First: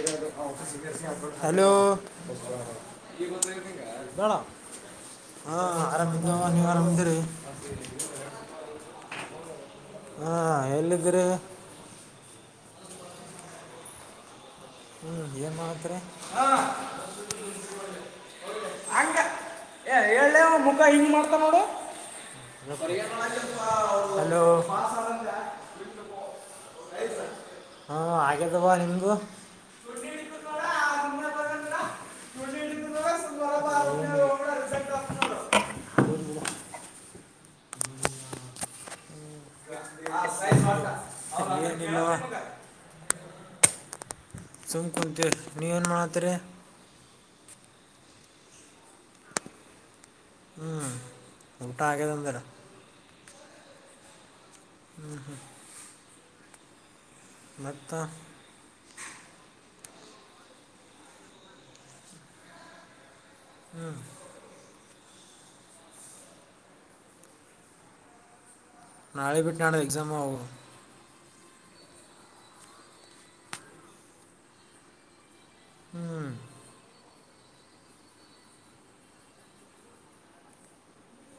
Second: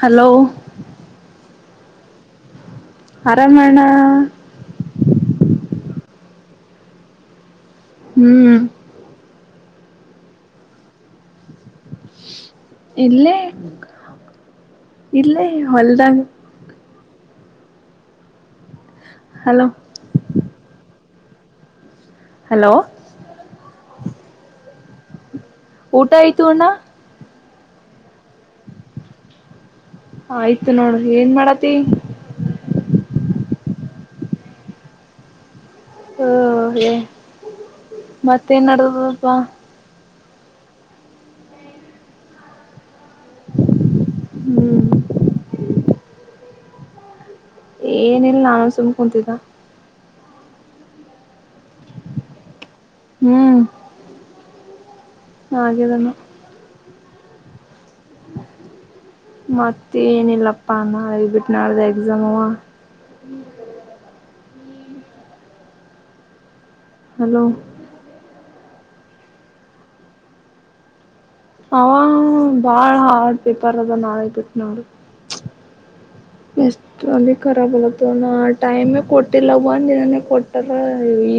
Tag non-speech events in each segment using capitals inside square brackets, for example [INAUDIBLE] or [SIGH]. Hello hello [UNINTELLIGIBLE] ಹೇಳ ಆರಾಮಣ್ಣ ಹಾ ಆರಾಮಅದಿವಿ ನೀವ್ ಆರಾಮಿದ್ದಿರಿ. ಹ್ಮ್ ಹಾ ಎಲ್ಲದಿರಿ ಇಲ್ಲೇ ಹ್ಞೂ ಇಲ್ಲೇ ಏನು ಮಾಡ್ತರಿ ಹೊಲ್ದಾಗ ಹಲೋ ಏ ಹೇಳ ಅವ ಮುಖ ಹಿಂಗ್ ಮಾಡ್ತನ ನೋಡು ಹಲೋ [UNINTELLIGIBLE] ಹಲೋ ಪಾಸಾದಂಗ ಊಟ ಆಯ್ತು ಅಣ್ಣ ಹಾ ಅಗೆದವ ನಿಮ್ದ ಆಯ್ತು ನೋಡ್ ಏನ್ ಮಾಡತಿ [UNINTELLIGIBLE] ಪುರ ರಿಸಲ್ಟ್ ಹೋಗತೇತಿ ನೋಡ ಓ ಗೆ ಮತ್ತೇನ್ ನಡದ್ಬಾ ಅ ಸೈನ್ಸ್ ಮಾಡಕ್ [UNINTELLIGIBLE] ಏನ್ ಇಲ್ಲ್ವಾ. ಹ್ಮ್ ಸುಮ್ ಕುಂತಿೀವ್ರಿ ನೀವೇ ಏನ ಮಾಡತರಿ. ಏನಿಲ್ಲ ನಾನು ಸುಮ್ ಕುೂಂತಿದ್ದ. [UNINTELLIGIBLE] ಹ್ಮ್ ಊಟ ಆಗದ ಹಂಗರ್ ಹ್ಮ್. ಹ್ಮ್ ಹ್ಮ ಹಾ ಹಾಗೆದನ್ನ ಮತ್ತ ಮತ್ತೆ ಏನಿಲ್ಲಪ್ಪಾ ನಾಳೆ ಬಿಟ್ಟ ನಾಡ್ದ ಎಕ್ಸಾಮ ಅವ.. ಹ್ಮ ಹಲೋ ನಾಳೆ ಬೆಟ್ಟಿ ನಾಡ್ದೆ ಎಕ್ಸಾಮ ಆವೋ. ಹಾ... ಬಾಳ ಹಾರ್ಡ್ ಪೇಪರ್ ಅದ ನಾಳೆ ಬಿಟ್ಟ ನಾಡದ ಹ್ಮ್ ಎಷ್ಟು ಅಲ್ಲಿ ಖರಾಬ್ ಇರತ್ತನ ನಾ ಟೈಮೇ ಕೊಟ್ಟಿಲ್ಲ ಒಂದು ದಿನನೇ ಕೊಟ್ಟಾರ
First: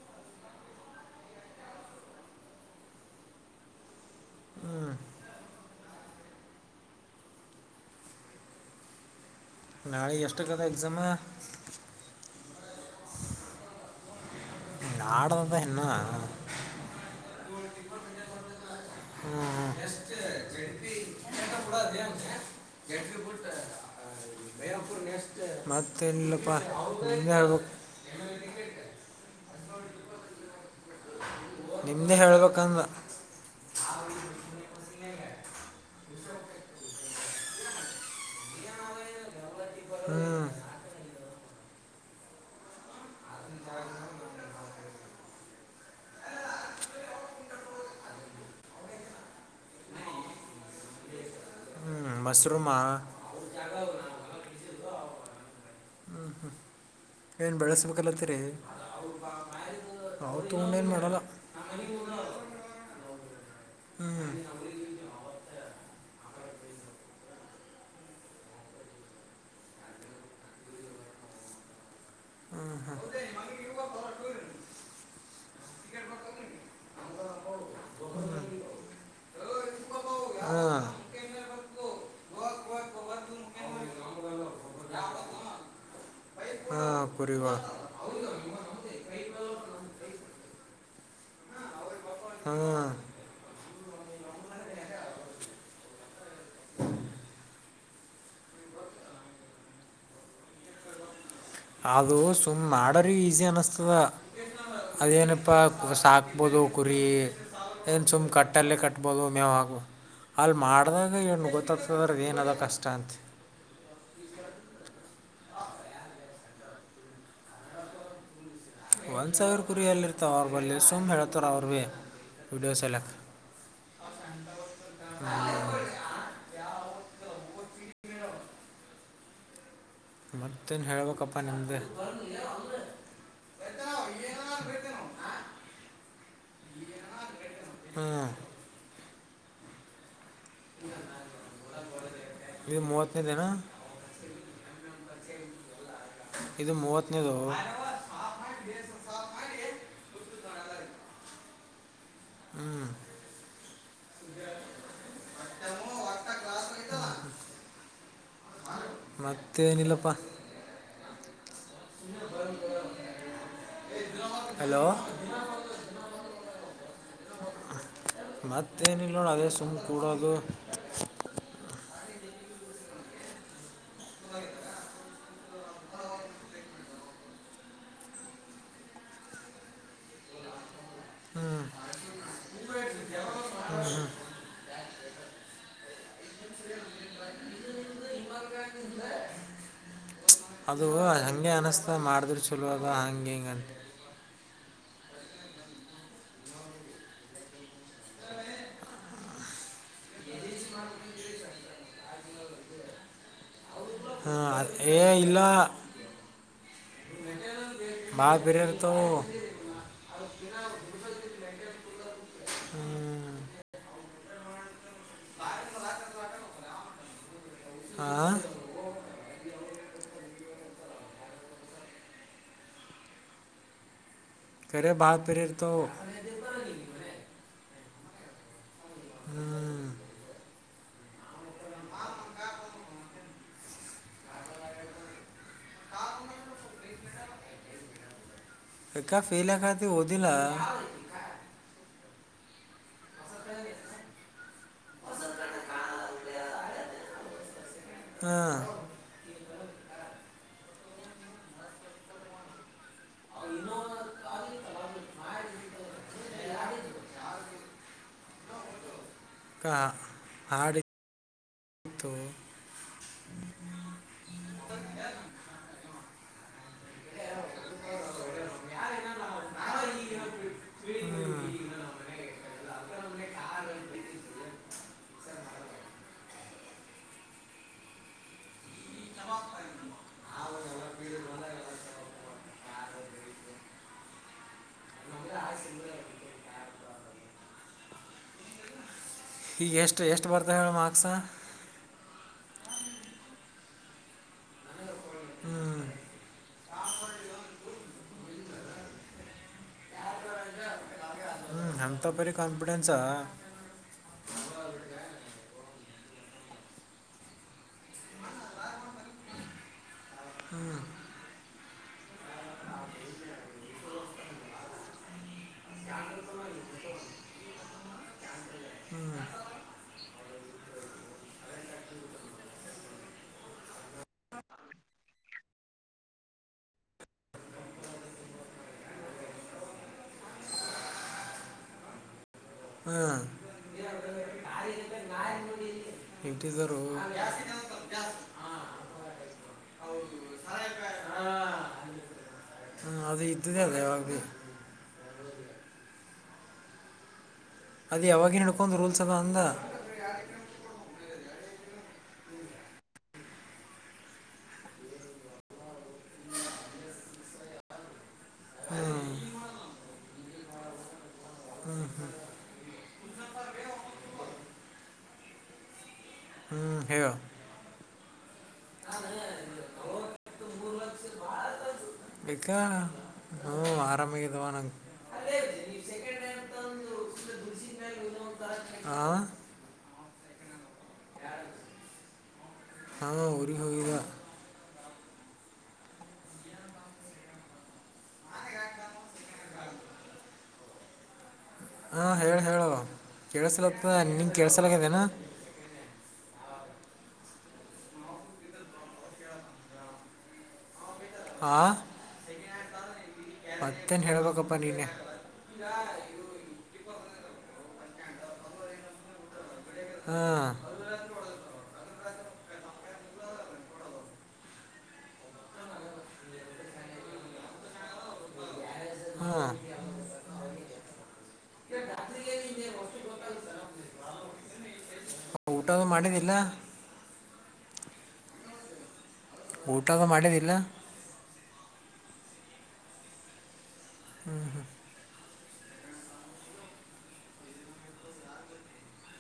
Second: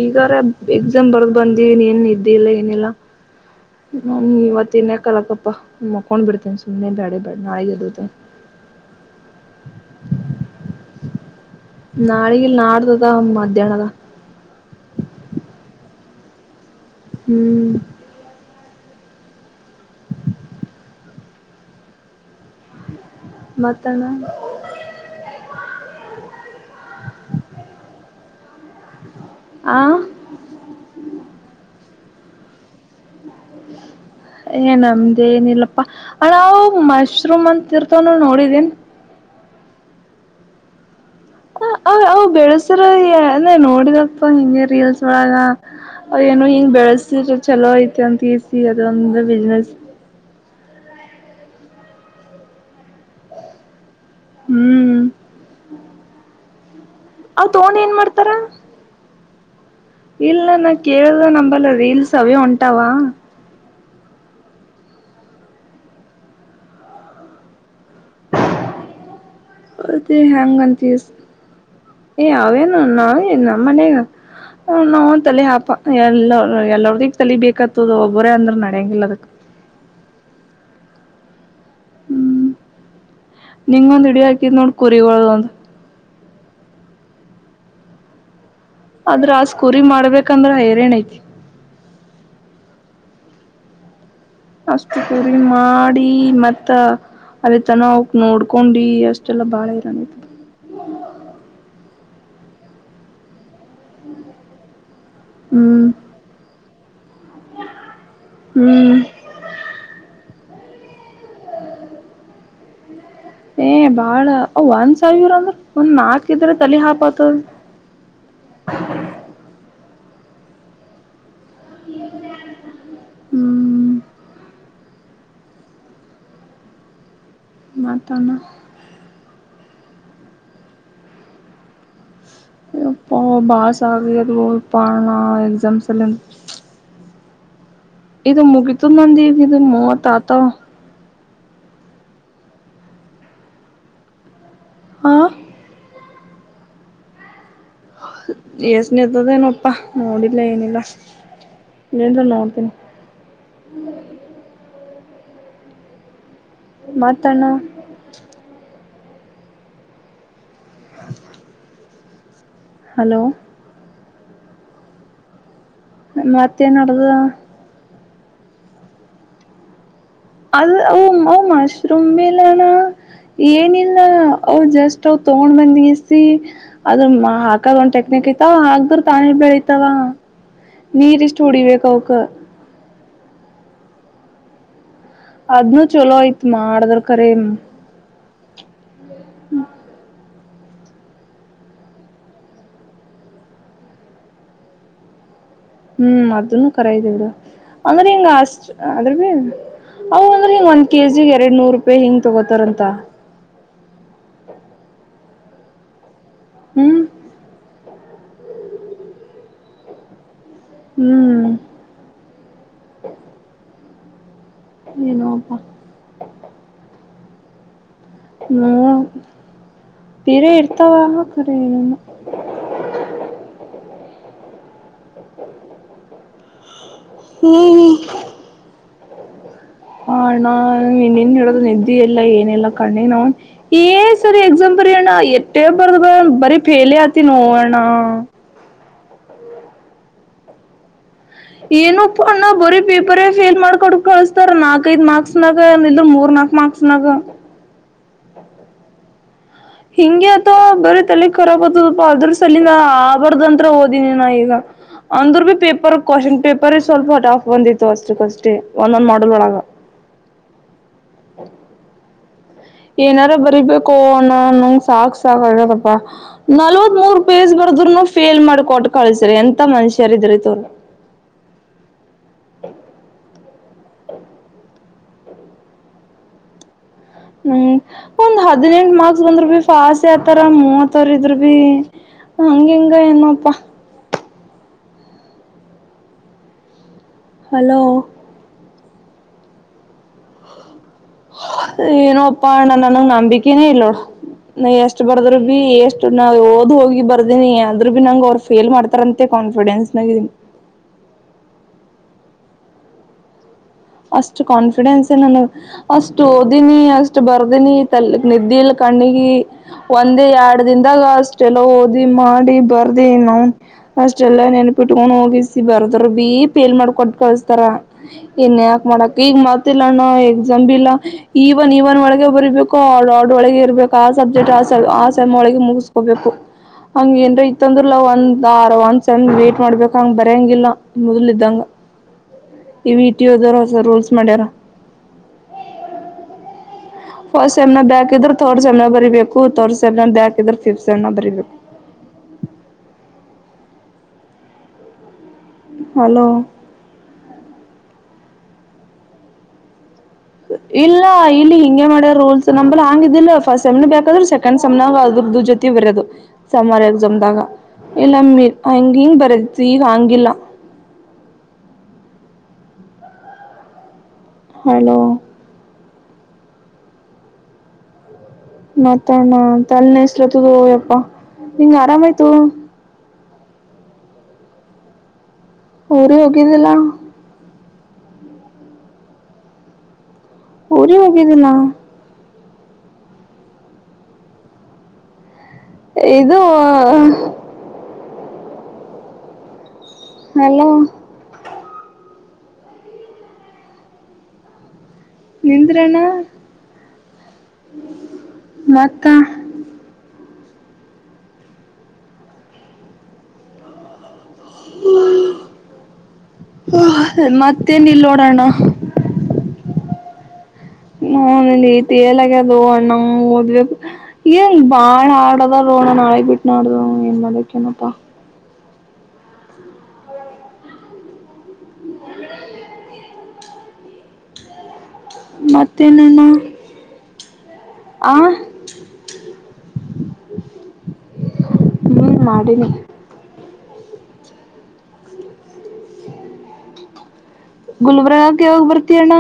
ಈಗಾರ ಎಕ್ಸಾಮ್ ಬರ್ದ ಬಂದಿನಿ ಏನ್ ನಿದ್ದೆ ಇಲ್ಲ ಏನಿಲ್ಲಾ. ಹ್ಮ ಇವತ್ತ ಇನ್ ಕಲಕ್ಕಪ್ಪಾ ಮಕೊಂಡ್ ಬಿಡ್ತೇನೆ ಸುಮನೆ ಬೇಡ ಬ್ಯಾಡ ನಾಳೆಗೆ ಎದ್ದೇಳ್ತೀನಿ ನಾಳೆಗ ಎಷ್ಟಾಕ್ಕದ ಎಕ್ಸಾಮ ನಾಳೆಗಿಲ್ಲ ನಾಡ್ದದ ಮಧ್ಯಾಹ್ನದ ನಾಡ್ದಾದ ಇನ್ನ... ಹ್ಮ್ ಹ್ಮ ಹ್ಮ್ಮ್ ಎಷ್ಟ ಜಡಪಿ [UNINTELLIGIBLE] ಜಡಪಿ ಗುಡಸ್ ಮತ್ತಣ [INAUDIBLE] ಮತ್ತ ಎನು ಇಲ್ಲಪ್ಪ ಪ್ಪ ಆಂ ನಿಮ್ದೆ ಹೇಳ್ಬೇಕಂದ ಏ ನಮ್ದೇ ಏನಿಲ್ಲಪ್ಪಾ ನಾವು ಅಣ್ಣ ಮಶ್ರೂಮ್ ಅಂತ ಇರ್ತ ನೋಡಿದೇನ್ [UNINTELLIGIBLE] ಹ ಅವ ಅವ ಬೆಳಸ್ರ ಇ ನೋಡಿದಪ್ಪ ಹಿಂಗೆ ರೀಲ್ಸ್ ಒಳಗ ಏನೋ ಹಿಂಗ್ ಬೆಳಸಿದ್ರ ಚಲೋ ಐತೆ ಅಂತಸಿ ಅದೊಂದು ಬಿಸ್ನೆಸ್. ಹ್ ಮಶರುೂಮ ಅ ಅವೌ ಜಾಗ ಹ್ಮ್. ಅವ್ ಏನ್ ತಗೊಂಡ್ ಬೆಳೆಸಬೇಕ ಮಾಡ್ತಾರ ಕಲತ್ತೀರಿ ಏನ್ ಇಲ್ಲ ನಾ ಕೇಳ್ದರೆ ನಂಬಲ್ಲ ರೀಲ್ಸ್ ಅವೇ ಹೂಟಾವ. ಹ್ಮ್ ಅದು ಹೇಂಗತೀಸ್ ಏ ಅವೇನು ನಾ ನಮ್ಮನೇಗ. ಹ ನಾವು ತಲೆ ಹಾಪ ಎಲ್ಲ ಎಲ್ಲರದಗ್ ತಲಿ ಬೇಕತ್ತದ ಒಬ್ಬರೇ ಅಂದ್ರ ನಡ್ಯಂಗಿಲ್ಲ ಅದಕ್. [UNINTELLIGIBLE] ಹಾ ಹ್ಮ್ ನಿಂಗ ಒಂದ್ ಇಡಿ ಹಾಕಿದ್ ನೋಡ್ ಕುರಿಗಳದ ಒಂದ್. [UNINTELLIGIBLE] ಹವು ಕುರಿಗಳ [UNINTELLIGIBLE] ಆದ್ರ ಆಸ್ ಕುರಿ ಮಾಡ್ಬೇಕಂದ್ರೆ ಹೈರೇಣ ಐತಿ. ಹ್ಮ ಅಷ್ಟು ಕುರಿ ಮಾಡಿ ಮತ್ತ ಅಲ್ಲಿ ತನ ಅವಕ್ ನೋಡ್ಕೊಂಡಿ ಅಷ್ಟೆಲ್ಲ ಬಾಳ ಇರ ಅದು ಸುಮ್ಮ್ ಮಾಡೋರಿಗೆ ಈಸಿ ಅನ್ನಿಸ್ತದ ಅದೇನಪ್ಪ ಹ್ಮ್ ಸಾಕ್ಬೋದು ಕುರಿ ಏನ್ ಸುಮ್ ಕಟ್ಟಲ್ಲೇ ಹ್ಮ್ ಕಟ್ಬೋದು ಮ್ಯಾವ್ ಹಾಗಗುವ ಅಲ್ಲಿ ಮಾಡಿದಾಗ ಏಣ ಗೊತ್ತಾಗ್ತದ್ರ ಅದು ಏನದ ಕಷ್ಟ ಅಂತ ಏ ಬಾಳ ಅ ಒಂದ್ ಸಾವಿರ ಅಂದ್ರ ಒಂದ್ ನಾಲ್ಕ್ ಇದ್ರೆ ತಲಿ ಹಾಪತದ ಒಂದ್ ಸಾವಿರ ಕುರಿಯಲ್ಲಿ ಇರ್ತ ಅವ್ರ ಬಲ್ಲಿ ಸುಮ್ ಹೇಳ ರ ಅವವ ವೀಡಿಯೋ ಸಲೆಕ್ ಹ್ಮ್ ಮತ್ ಅಣ್ಣ ಮತ್ತೇನು ಹೇಳ್ಬೇಕಪ್ಪಾ ನಿಮೇ ಯಪ್ಪಾ ಬಾಸ್ ಆಗ್ಲೀ ಅದು ಎಕ್ಸಾಮ್ಸ್ ಲ್ಲಿ [UNINTELLIGIBLE] ಹ್ಮ ಇದು ಮುಗತನಂದ ಇಗ ಇದು ಮೂವತ್ತ ಆತಾವ [UNINTELLIGIBLE] ಇ ಮೂವತ್ತನೇ ದಿನ ಹಾ [INAUDIBLE] ಇದು ಮೂವತ್ತನೇದು ಎಏಸ್ನತ ದೇಏನಪ್ಪಾ ನೋಡಿಲ್ಲ ಏನಿಲ್ಲ ಲ್ಲಂದ್ರ ನೋಡ್ತೀನಿ ಯಾ [UNINTELLIGIBLE] ಮತ್ ಅಣ್ಣ ಮತ್ತ ಏನಿಲ್ಲಪ್ಪ ಹಾ ಇ ಬ [INAUDIBLE] ಹಲೋ ಹಲೋ ಮತ್ತೆ ನದಾ ಮತ್ತೇನಿಲ್ಲ ನೋಡ ಅದೇ ಸುಮ್ಮ್ ಕೂಡೋದು ಅದು ಓ ಮಶ್ರುೂಮ್ ಬಲ್ಲಣ ಏನಿಲ್ಲ ಅ ಜಸ್ಟ್ ಅವವು ತಗೊಂಡ್ ಬಂದಸಿಸಿ ಅದನ್ನ ಹಾಕದ ಒಂದ್ ಟೆಕ್ನಿಕ್ ಐತಿ ಹಾಕಿದ್ರ ತಾನೆ ಬೆಳಿತಾವ ನೀರಿಷ್ಟ ಹೊಡಿ ಬೆಕ ಅವಕ್ಕ ಹ್ಮ ಹ್ಮ [UNINTELLIGIBLE] ಹ [INAUDIBLE] ಅದ್ನು ಚಲೋ ಆಯ್ತ್ ಮಾಡದ್ರ ಕರೆ ಏನ್ [UNINTELLIGIBLE] ಹ್ಮ ಅದು ಹಂಗೆ ಅನಸ್ತದ ಮಾಡಿದ್ರ ಚಲೋ ಅಂತ ಹಂಗ ಹಿಂಗಂತೆ ಹ್ಮ್ ಅದನು ಕರೆ ಇದೆ ಬಿಡು ಅಂದ್ರೆ ಹಿಂಗ ಅಷ್ಟ ಅದ್ರ ಅವು ಅಂದ್ರೆ ಹಿಂಗ ಒಂದ್ ಕೆ ಜಿ ಗಿ ಎರಡ್ ನೂರು ರೂಪಾಯಿ ಹಿಂಗ್ ತಗೋತಾರಂತ ಹಾಂ ಅದ್ ಏ ಇಲ್ಲ ಹ್ಮ್ ಬಾಳ ಬೀರಿ ಇರ್ತಾವ ಹತ್ತ [INAUDIBLE] ಹ್ಮ್ ಏನೊಪ್ಪಾ [INAUDIBLE] ಹಾ ಹ್ಮ ಬೇರೆ ಇರ್ತವೆ ಅವನುವು ಕರೆ ಹೇಳೋದಿಲ ತೆರೆ ಬಹಳ ತೆರೆ ಇರ್ತವು ಹ್ಮಞ ಹ್ಞೂ ಹ ನಾನ್ ಹೇಳಡೋದು ನಿದ್ದಿ ಎಲ್ಲ ಏನೆಲ್ಲಾ ಕಣ್ಣೆಗೇ ನಾ್ ಏ ಸರಿ ಎಕ್ಸಾಂಪರಿ ಅಣ್ಣ ಎಟ್ಟೇ ಬರ್ದ ಬ ಬರಿೀ ಫೇಲಿ ಆತಿ ನೋ ಅಣ್ಣ ಯಾಕ ಫೈಲ್ ಯಾಕೆ ಹಾಗಿತಿ ಓದಿಲ್ಲ ಏನು ಅಣ್ಣ ಬರೀ ಪೇಪರೇ ಫೇಲ್ ಮಾಡಕೊಂಡ ಕಳಸ್ತಾರ ನಾಲ್ಕ್ೈಐದು ಮಾರ್ಕ್ಸ್ ನಾಗ ಇದ್ರು ಮೂರ್ ನಾಲ್ಕ್ ಮಾರ್ಕ್ಸ್ ಚನಗ ಹಾ ಹಿಂಗೆ ಅಥವಾ ಬರೀ ತಲೆ ಖರಾಬ್ ಆತದಪ್ಪ ಅದ್ರ ಸಲ ನ ಆಬಾರ್ದಂತ್ರ ಓದಿನಿ ನಾ ಈಗ ಅಂದ್ರರು ಭೀ ಪೇಪರ್ ಕ್ವಶನ್ ಪೇಪರ್ ಸ್ವಲ್ಪ ಹ ಆಫ್ ಬಂದಿತ್ತು ಅಷ್ಟಕ್ಕ ಅಷ್ಟೇ ಒಂದೊಂದ್ ಮಾಡಲ್ ಒಳಗ ಹ ಹಾರ್ಡ್ ಇತ್ತು ಏನಾರು ಬರೀಬೇಕು ಅನ್ನ ನಂಗ್ ಸಾಕ್ ಸಾಕ್ ಆಗದಪ್ಪ ನಲ್ವತ್ ಮೂರ್ ಪೇಸ್ ಬರ್ದರುನು ಫೇಲ್ ಮಾಡ್ಕ ಕೊಟ್ಟು ಕಳಸ್ರ ಎಂತ ಮನುಷ್ಯರ ಇದ್ರ ತವ ಅ -ಸಿ -ಹ ಹ್ಮ್ ಒಂದ್ ಹದ್ನೆಂಟ ಮಾರ್ಕ್ಸ್ ಬಂದರು ಬಿ ಫಾಸ್ ಆಗ್ತಾರ ಮೂವತ್ತಾರ ಇದ್ರು ಬಿ ಹಂಗ ಹಿಂಗ ಏನೊಪ್ಪಾ ಮೊದಲೇ ಹಾಸಿದ್ರ ಏಳ್ ಹಲೋ ಹೀಗ ಎಷ್ಟು ಎಷ್ಟು ಬರ್ತಾವ ಹೇಳ್ ಮ ಮಾರ್ಕ್ಸ ಏನೋಪ್ಪ ನನಗ್ ನಂಬಿಕೆನೇ ಇಲ್ಲೋಡು ನ ಎಷ್ಟ್ ಬರ್ದ್ರು ಹ್ಞೂ ಬಿ ಎಷ್ಟು ನಾ ಓದ್ ಹೋಗಿ ಬರ್ದೇನಿ ಅದ್ರರು ಬಿ ನಂಗ್ ಅವರು ಫೇಲ್ ಮಾಡ್ತಾರಂತೆ ಕಾನ್ಫಿಡೆನ್ಸ್ ನಲ್ಲಿ ಇದೀನಿ. [INAUDIBLE] [UNINTELLIGIBLE] [INAUDIBLE] ಅಂತ ಪರಿ ಕಾನ್ಫಿಡೆನ್ಸ್, [INAUDIBLE] ಅಷ್ಟ ಕಾನ್ಫಿಡೆನ್ಸ್ ನನಗ, [INAUDIBLE] ಅಷ್ಟು ಓದಿನಿ ಅಷ್ಟ್ ಬರ್ದಿನಿ ತಲ್ ನಿದ್ದೆಲ್ ಕಣ್ಣಗಿ. [INAUDIBLE] ಒಂದೇ ಎರಡ್ ದನ್ದಾಗ ಅಷ್ಟೆಲ್ಲ ಓದಿ ಮಾಡಿ ಬರ್ದಿವಿ ನಾವ ಅಷ್ಟೆಲ್ಲಾ ನೆನಪಿಟ್ಕೊಂಡ್ ಹೋಗಿಸಿ ಬರ್ದ್ರ ಬಿಇ ಪೇಲ್ ಮಾಡ್ಕೊಟ್ಟ ಕಳಸ್ತಾರ. [INAUDIBLE] ಏನ್ ಯಾಕ್ ಮಾಡಕ್ ಈಗ ಮತ್ತ ಇಲ್ಲ ಅಣ್ಣ ಎಕ್ಸಾಮ ಇಲ್ಲಾ? [INAUDIBLE] ಈವನ್ ಇವನ್ ಒಳಗೆ ಬರಿಬೇಕು ಓಡ್ ಆರ್ಡರ್ ವಳಗೆ ಇರ್ಬೇಕು ಆ ಸಬ್ಜೆಕ್ಟ್ ಆ ಆ ಸೈಮ್ ಒಳಗೆ ಮುಗಿಸ್ಕೋಬೇಕು. [INAUDIBLE] ಹಂಗ ಏನ್ರ ಇತ್ತಂದ್ರಲಾ ಒಂದ್ ಆರ ಒಂದ್ ಸೇಮ್ ವೇಟ್ ಮಾಡ್ಬೇಕ ಹಂಗ ಬರೆಯಂಗಿಲ್ಲ ಮೊದಲ್ಲ ಇದ್ದಂಗ. [INAUDIBLE] ಇ ಯುಟಿ ಅದವರ ಹೊಸ ರೂಲ್ಸ್ ಮಾಡ್ಯಾರ? ಆಕಿ ಅಂತೆಗ ನಾಯಿನುಡಿ ಐತಿ. [INAUDIBLE] ನಿಂತಿದಾರೋ [INAUDIBLE] ಫಸ್ಟ್ ಸೆಮ್ ಬ್ಯಾಕ್ ಇದ್ರ ತರ್ಡ್ ಸೆಮ್ ನ್ಯಾಗ ಬರಿಬೇಕು ತರ್ಡ್ ಸೆಮ್ ಬ್ಯಾಕ್ ಇದ್ರ ಸಿಕ್ಸ್ ಸೆಮ್ ನ್ಯಾಗ ಬರಿಬೇಕು. ಹ್ಮ್, ಅದು ಇದ್ದದೆೇ ಯವಾಗಿ ಬೀ [INAUDIBLE] ಹಲೋ? ಅದ ಯಾವಾಗ ನಡ್ಕೊಂದ್ ರೂಲ್ಸ್ ಅದ ಅಂದ [INAUDIBLE] ಇಲ್ಲ ಇಲ್ಲಿ ಹಿಂಗೆ ಮಾಡ್ಯ ರೂಲ್ಸ್ ನಂಬಲ್ ಹಂಗ ಇದಿಲ್ಲ ಫಸ್ಟ್ ಸೆಮ್ ಬೇಕಾದ್ರ ಸೆಕೆಂಡ್ ಸೆಮ್ನಾಗ ಅದ್ರದ್ದು ಜೊ [INAUDIBLE] ಕತಿ ಬರೋದು ಸಮರ ಎಕ್ಸಾಮ್ ದಾಗ ಇಲಮ್ಮಿ ಹ್ಞೂ ದಿಮ ಬರದಿತ್ತು ಈಗ ಹಂಗಿಲ್ಲ. [INAUDIBLE] [INAUDIBLE] ಹಲೋ? [INAUDIBLE] ಹ ಹೇಳ [INAUDIBLE] ಮತ್ತಣ್ಣ ತಲೆ ನಸ್ಲತ ಹೋ ಯಪ್ಪಾ ನಿಂಗ ಆರಾಮಾಯ್ತ? [INAUDIBLE] ಬಿಕ ಹೂ ಆರಾಮ ಇದಿದ್ದಾವ ನಂಗ [INAUDIBLE] ಹಳೇ ಬೆರಿ [INAUDIBLE] ಊರಿಗ ಹೋಗಿಲಲ್ಲ. [INAUDIBLE] ಆ [INAUDIBLE] [UNINTELLIGIBLE] ಊರಿಗೆ ಹೋಗಿದಿಲ್ಲ. ಹಾ ಊರಿಗೆ ಹೋಗಿದ್ಯ [INAUDIBLE] ಇದು ವಹ [INAUDIBLE] ಹಲೋ? ಹಾ ಹಲೋ ಹೇಳು. [INAUDIBLE] ಕೇಳಸಲಪ್ಪ ನಿಂಗ ಕೇಳಸಲದ ಆಗಿತ್ತ ಏನ್ [INAUDIBLE] ನಿಂದ್ರಲ್ಲ ಮತ್ತ [INAUDIBLE] [UNINTELLIGIBLE] ಹಾ ಮತ್ತೇನು ಹೇಳೇಬೇಕಪ್ಪ ನಿನ್ನೆ [INAUDIBLE] [UNINTELLIGIBLE] ಮತ್ತೇನ್ ಇಲ್ಲ ನೋಡಣ್ಣ? [INAUDIBLE] [UNINTELLIGIBLE] ಹಾ [INAUDIBLE] [INAUDIBLE] ಹೂ ನನಗ ಈ ತಿಳಿಯದ ಆಗಿತ್ತ ಅಣ್ಣ ಓದಿದ್ದ ಏ ಬಾಳ ಹಾಡ್ರ ಅದರೋ ಅಣ್ಣ ನಾಳಿಗೆ ಬಿಟ್ಟು ನಾಡಾದ ಆದ ಅದಕ್ಕ ಏನಪ್ಪ. [INAUDIBLE] ಹಾ [INAUDIBLE] [INAUDIBLE] [UNINTELLIGIBLE] ಮತ್ತ ಊಟದು ಏನ್ ಅಣ್ಣ ಮಾಡಿದಿಲ್ಲ ಆ [INAUDIBLE] [UNINTELLIGIBLE] ಊಟಾ ಅದು ಮಾಡೇದಿಲ್ಲ. [INAUDIBLE] ಹೂ ಮಾಡಿನಿ. [INAUDIBLE] [UNINTELLIGIBLE] ಹ ಹ [INAUDIBLE] ಗುಲ್ಬರ್ಗಕ್ಕೆ ಯಾವಾಗ್ ಬರ್ತಯಣ್ಣ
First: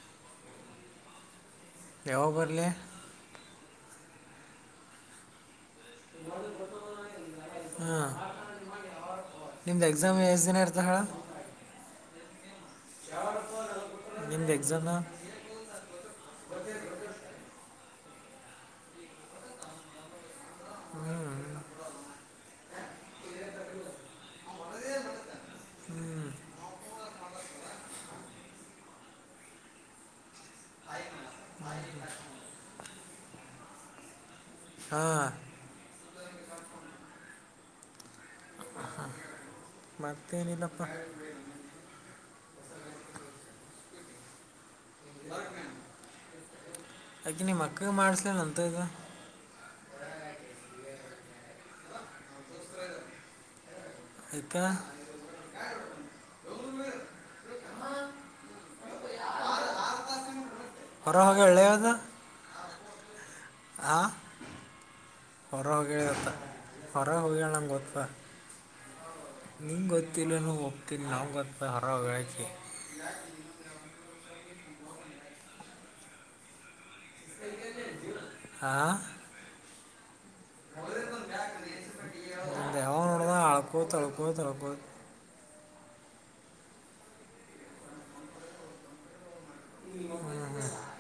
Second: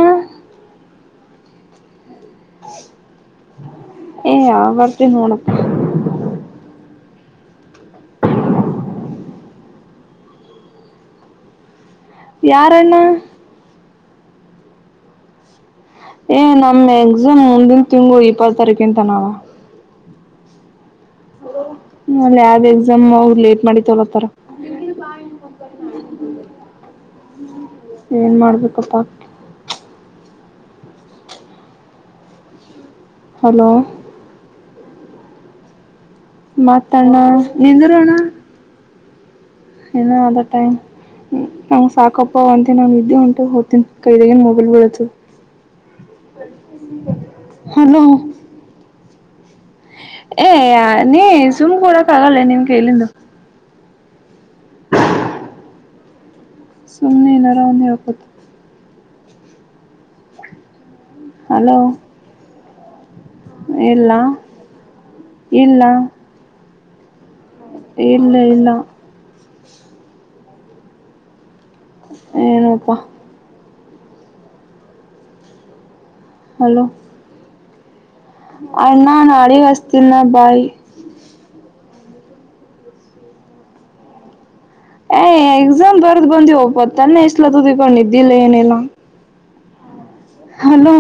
ಯವಗ್ ಬರ್ಲಿ ಏ ಬರತ ನೋಣ ಹ್ಮ ನಿಮ್ದ ಎಕ್ಸಾಮ್ ಎಷ್ಟ ದಿನ ಇರ್ತ ಹೇಳಳ ಯಾರಣ್ಣ ನಿಮ್ಮದ ಎಕ್ಸಾಮ್ ಏ ನಮ್ಮ್ ಎಕ್ಸಾಮ್ ಮುಂದಿನ ತಿಂಗು ಇಪ್ಪತ್ ತಾರೀಕಂತ ನಾವ ಹ್ಞೂ ಅಲ್ಲಿ ಯಾವ್ದ್ ಎಕ್ಸಾಮ್ ಅವರು ಲೇಟ್ ಮಾಡತ್ತವಲತರ ಏನ್ ಮಾಡ್ಬೇಕಪ್ಪಾ ಬ ಹಲೋ ಹಾ ಮತ್ತ ಅಣ್ಣ ನಿಂದರ ಅಣ್ಣ ಇನ್ನು ಅದ ಟೈಮ ಮತ್ತೇನಿಲ್ಲಪ್ಪ ಹೂ ನಂಗ್ ಸಾಕಪ್ಪ ಹೊತ್ತೀನಿ ನಾ ನಿದ್ದಿ ಹೊಂಟದ ಹೋಗ್ತಿನೀ ಕೈದಾಗನ್ ಮೊಬೈಲ್ ಬೀಳಾತದ ನಿಮ್ಮ ಅಕ್ಕ ಹಲೋ ಮಾಡಸ್ಲೇನ್ ಅಂತದು ಏ ನೀ ಸುಮ್ ಕೊಡಕ್ ಆಗಲ್ಲ ನಿಮ್ಗೆ ಇಲ್ಲಿಂದು ಕ್ಕೆ ಸೊಮನೆ ಏನರಾವ ಹೇಳಕತ ಹೊರಹ ಹಲೋ ಎಳೆಯದ ಆ ಇಲ್ಲ ಹೊರ ಇಲ್ಲ ಹೋಗಿ ಗತ್ತ ಹೊರಗೆ ಹೋಗೇಳ ನಂಗಗೆ ಗೊತ್ತಾ ಇಲ್ಲ ಇಲ್ಲ ನಿಂ ಗೊತ್ತಿಲ್ಲನು ಒಪ್ತಿಲ್ಲ ನಾವು ಗೊತ್ತ ಹರ ವಕಿ ಏನಪ್ಪಾ ಹಲೋ ಕ ಅಣ್ಣ ನಾಡಿ ವಸ್ತೀ ನ ಬಾಯಿ ಹಳಕೋ ಹಳಕೋ ಹಳಕೋತ್ ಏ್ ಎಕ್ಸಾಮ್ ಬರ್ದ್ ಬಂದಿವವ ಒಪ್ಪ ತನ್ನೆ ಎಷ್ಟಲತದುಕೊಂಡ್ ಇದಿದ್ದಿಲ್ಲ ಏನಿಲ್ಲಾ ಹಲೋ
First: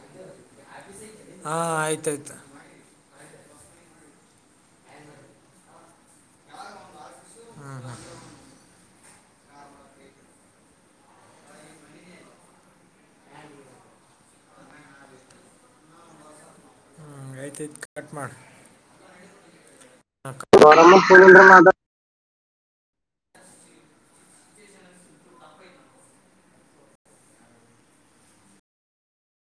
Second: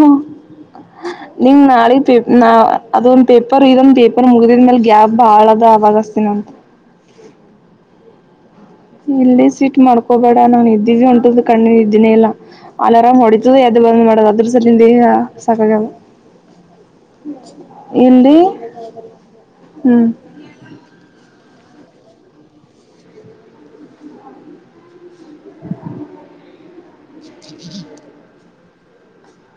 ನೀ ಹಾಂ ನಾಳ ಆಯ್ತಾಯ್ತು ನಾ ಅದೊಂದ ಪೇಪರ್ ಇದೊಂದ್ ಪೇಪರ್ ಮುಗಿದ್ಮ ಮೇಲ್ ಗ್ಯಾಪ್ ಬಹಳ ಅ ಅವಾಗ್ತನಂಂತ ಹ್ಮ್ ಹ್ಮ್ ಇಲ್ಲೇ ಸ್ೀಟ್ ಮಾಡ್ಕೋಬೇಡ ನಾು ಇದ್ದೀವಿ ಉಂಟುದು ಕಣ್ಣಿ ಇದನೇ ಇಲ್ಲಾ ಅಲಾರಾಮ್ ಹೊಡಿತು ಯ್ದ ಬಂದ್ ಮಾಡದು ಅದ್ರ ಸ ಈಗ ಸಾಕ ಹ್ಞೂ ಆಯ್ತಾಯ್ತು ಕಟ್ ಹಲ್ಲಿಿ ಹ್ಮ್ ರ ಮಾ [INAUDIBLE]